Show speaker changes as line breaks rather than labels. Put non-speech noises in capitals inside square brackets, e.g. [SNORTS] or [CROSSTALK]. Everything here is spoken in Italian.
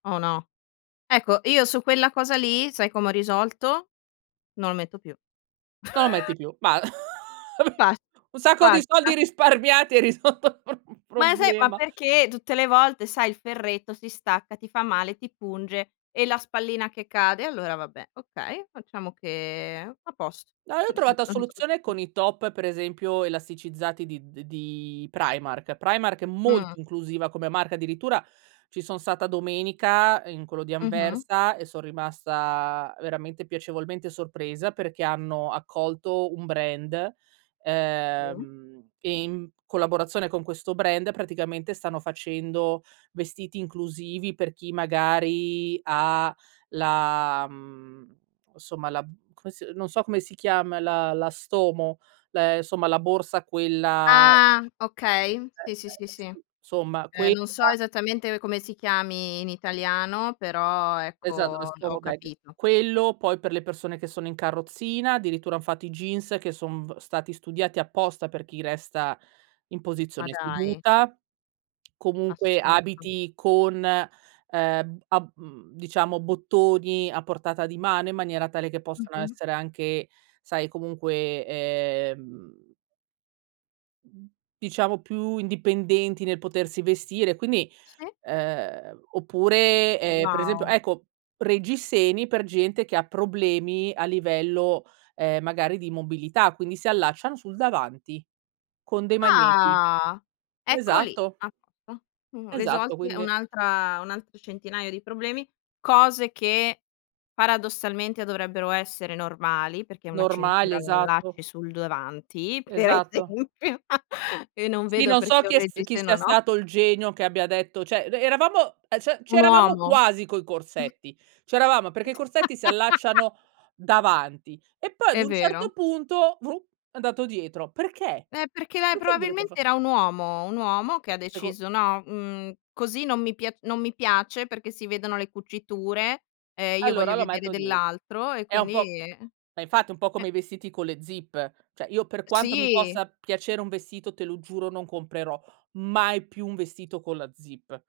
Oh no. Ecco, io su quella cosa lì sai come ho risolto: no a metto più.
Non lo
[CHUCKLES]
metti più. Ba [CHUCKLES]
Fat
Un sacco di
fatta.
soldi risparmiati e hai risolto il prob
Ma e sai ma
problema.
perché tutte le volte sai il ferretto si stacca, ti fa male, ti punge e la spallina che cade. Allora vabbè, okay, facciamo che a posto,
No, io ho
ho risol
trovata
ho risolto il
soluzione
pro
con i top per esempio elasticizzati di de di Primark. Primark è
Mh.
molto inclusiva come marca addirittura, ci son stata domenica in quello di
Mh-mh.
Anversa e so' rimasta veramente piacevolmente sorpresa, perché hanno accolto un brand,
Mh.
ehm, e in collaborazione con questo brand praticamente stanno facendo vestiti inclusivi per chi magari ha la mhmm, e somma la mhmm, come se non so come si chiama, la la Stomo, le insomma la borsa quella eh,
Ah!
eh,
Okay. Sì, sì, sì,
eh
sì.
sì, somma
Eh,
quella.
non so esattamente come si chiami in italiano però
Esatto, lo
ecco
Stoma
ho
Bag.
capito.
Quello poi per le persone che sono in carrozzina, addirittura han fatto i jeans che son v stati studiati apposta per chi resta in
Ma
posizione
dai!
seduta. Comunque
Assurdo.
abiti con, ehm, abb mhmm, diciamo bottoni a portata di mano in maniera tale che possano
Mh-mh.
essere anche, sai, comunque, ehm mhmm, diciamo più indipendenti nel potersi vestire, quindi
Sì.
uhm oppure, ehm, per esempio
Wow!
ecco reggiseni per gente che ha problemi a livello, ehm, magari di immobilità, quindi si allacciano sul davanti, con dei magneti.
Ah! Ecco lì!
Esatto.
A posto. Mhmm,
Esatto,
risolti è
quindi
un'altra un altro centinaio di problemi, cose che paradossalmente dovrebbero essere normali, perché una
Normali,
cintura la
esatto.
allacci sul davanti, per
Esatto.
esempio, [CHUCKLES] e non
Sì,
vedo
non so
perché un
chi è s chi
reggiseno,
sia
no.
stato il genio che abbia detto cioè re eravamo e cioè,
Un
c'eravamo
uomo.
quasi coi
[SNORTS]
corsetti, c'eravamo perché i corsetti si
[LAUGHS]
allacciano davanti, e poi ad
È
un certo
vero.
punto, vruh, è andato dietro. Perché?
Eh, perché lei
Perché dovete
probabilmente
fa
era un uomo, un uomo che ha
Seco
deciso: "No, mhmm, così non mi pia non mi piace perché si vedono le cuciture e io
Allora
voglio
lo
vedere
metto die
dell'altro", e
È un
quindi
po'
eh.
ma infatti, è un po'
Eh.
come i vestiti con le zip: cioè io per
Eh,
quanto mi
sì.
possa piacere un vestito te lo giuro non comprerò mai più un vestito con la zip.